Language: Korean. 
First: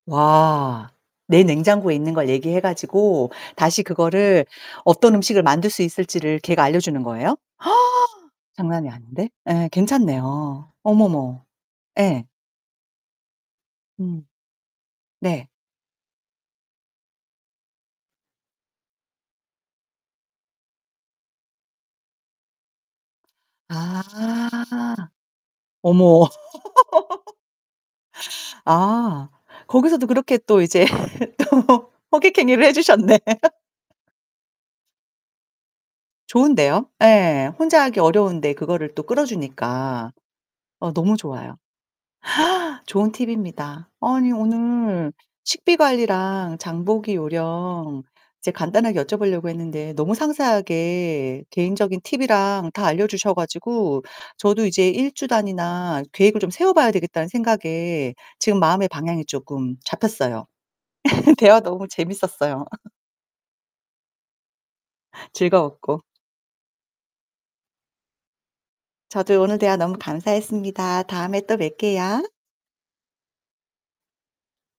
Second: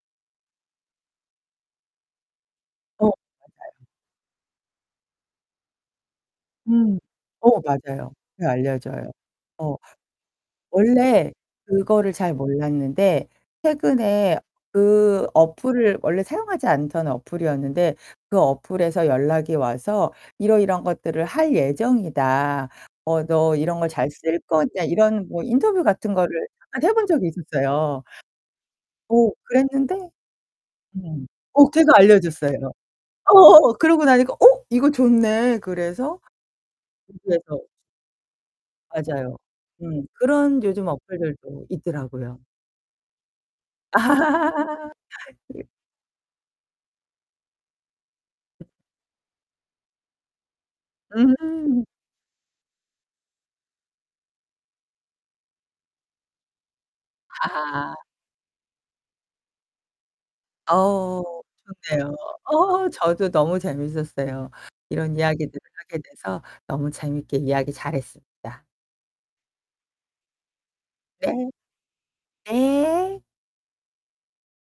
와, 내 냉장고에 있는 걸 얘기해 어. 가지고 다시 맞아요. 그거를 어떤 음식을 만들 수 있을지를 걔가 음. 알려주는 거예요? 어 맞아요. 그렇게 장난이 알려줘요. 아닌데? 예, 어, 괜찮네요. 원래 어머머. 그거를 예. 잘 몰랐는데 음. 최근에 그 네. 어플을 원래 사용하지 않던 어플이었는데 그 어플에서 연락이 와서 "이러이러한 것들을 할 예정이다. 어 너 이런 거 아. 잘 쓸 거냐?" 이런 뭐 인터뷰 같은 어머. 거를 한 해 본 적이 있었어요. 아. 오, 그랬는데. 거기서도 그렇게 또 이제 음. 어, 또 걔가 호객 알려줬어요. 행위를 해 주셨네. 어. 그러고 나니까 '어, 이거 좋네.' 그래서 좋은데요? [unintelligible] 예, 에서. 혼자 하기 어려운데 그거를 또 맞아요. 음, 끌어주니까. 그런 요즘 어 너무 좋아요. 어플들도 있더라고요. 좋은 팁입니다. 아니 오늘 그 식비 관리랑 장보기 요령 이제 간단하게 여쭤보려고 했는데 너무 상세하게 음. 개인적인 팁이랑 다 알려주셔 가지고 저도 이제 1 주 단위나 계획을 좀 세워봐야 되겠다는 아하. 생각에 지금 마음의 방향이 쪼끔 잡혔어요. 어우, 대화 너무 좋네요. 재밌었어요. 어, 저도 너무 재밌었어요. 이런 이야기들을 하게 즐거웠고. 돼서 너무 재밌게 이야기 잘했습니다. 저도요, 오늘 대화 너무 감사했습니다. 다음에 네. 또 뵐게요. 네.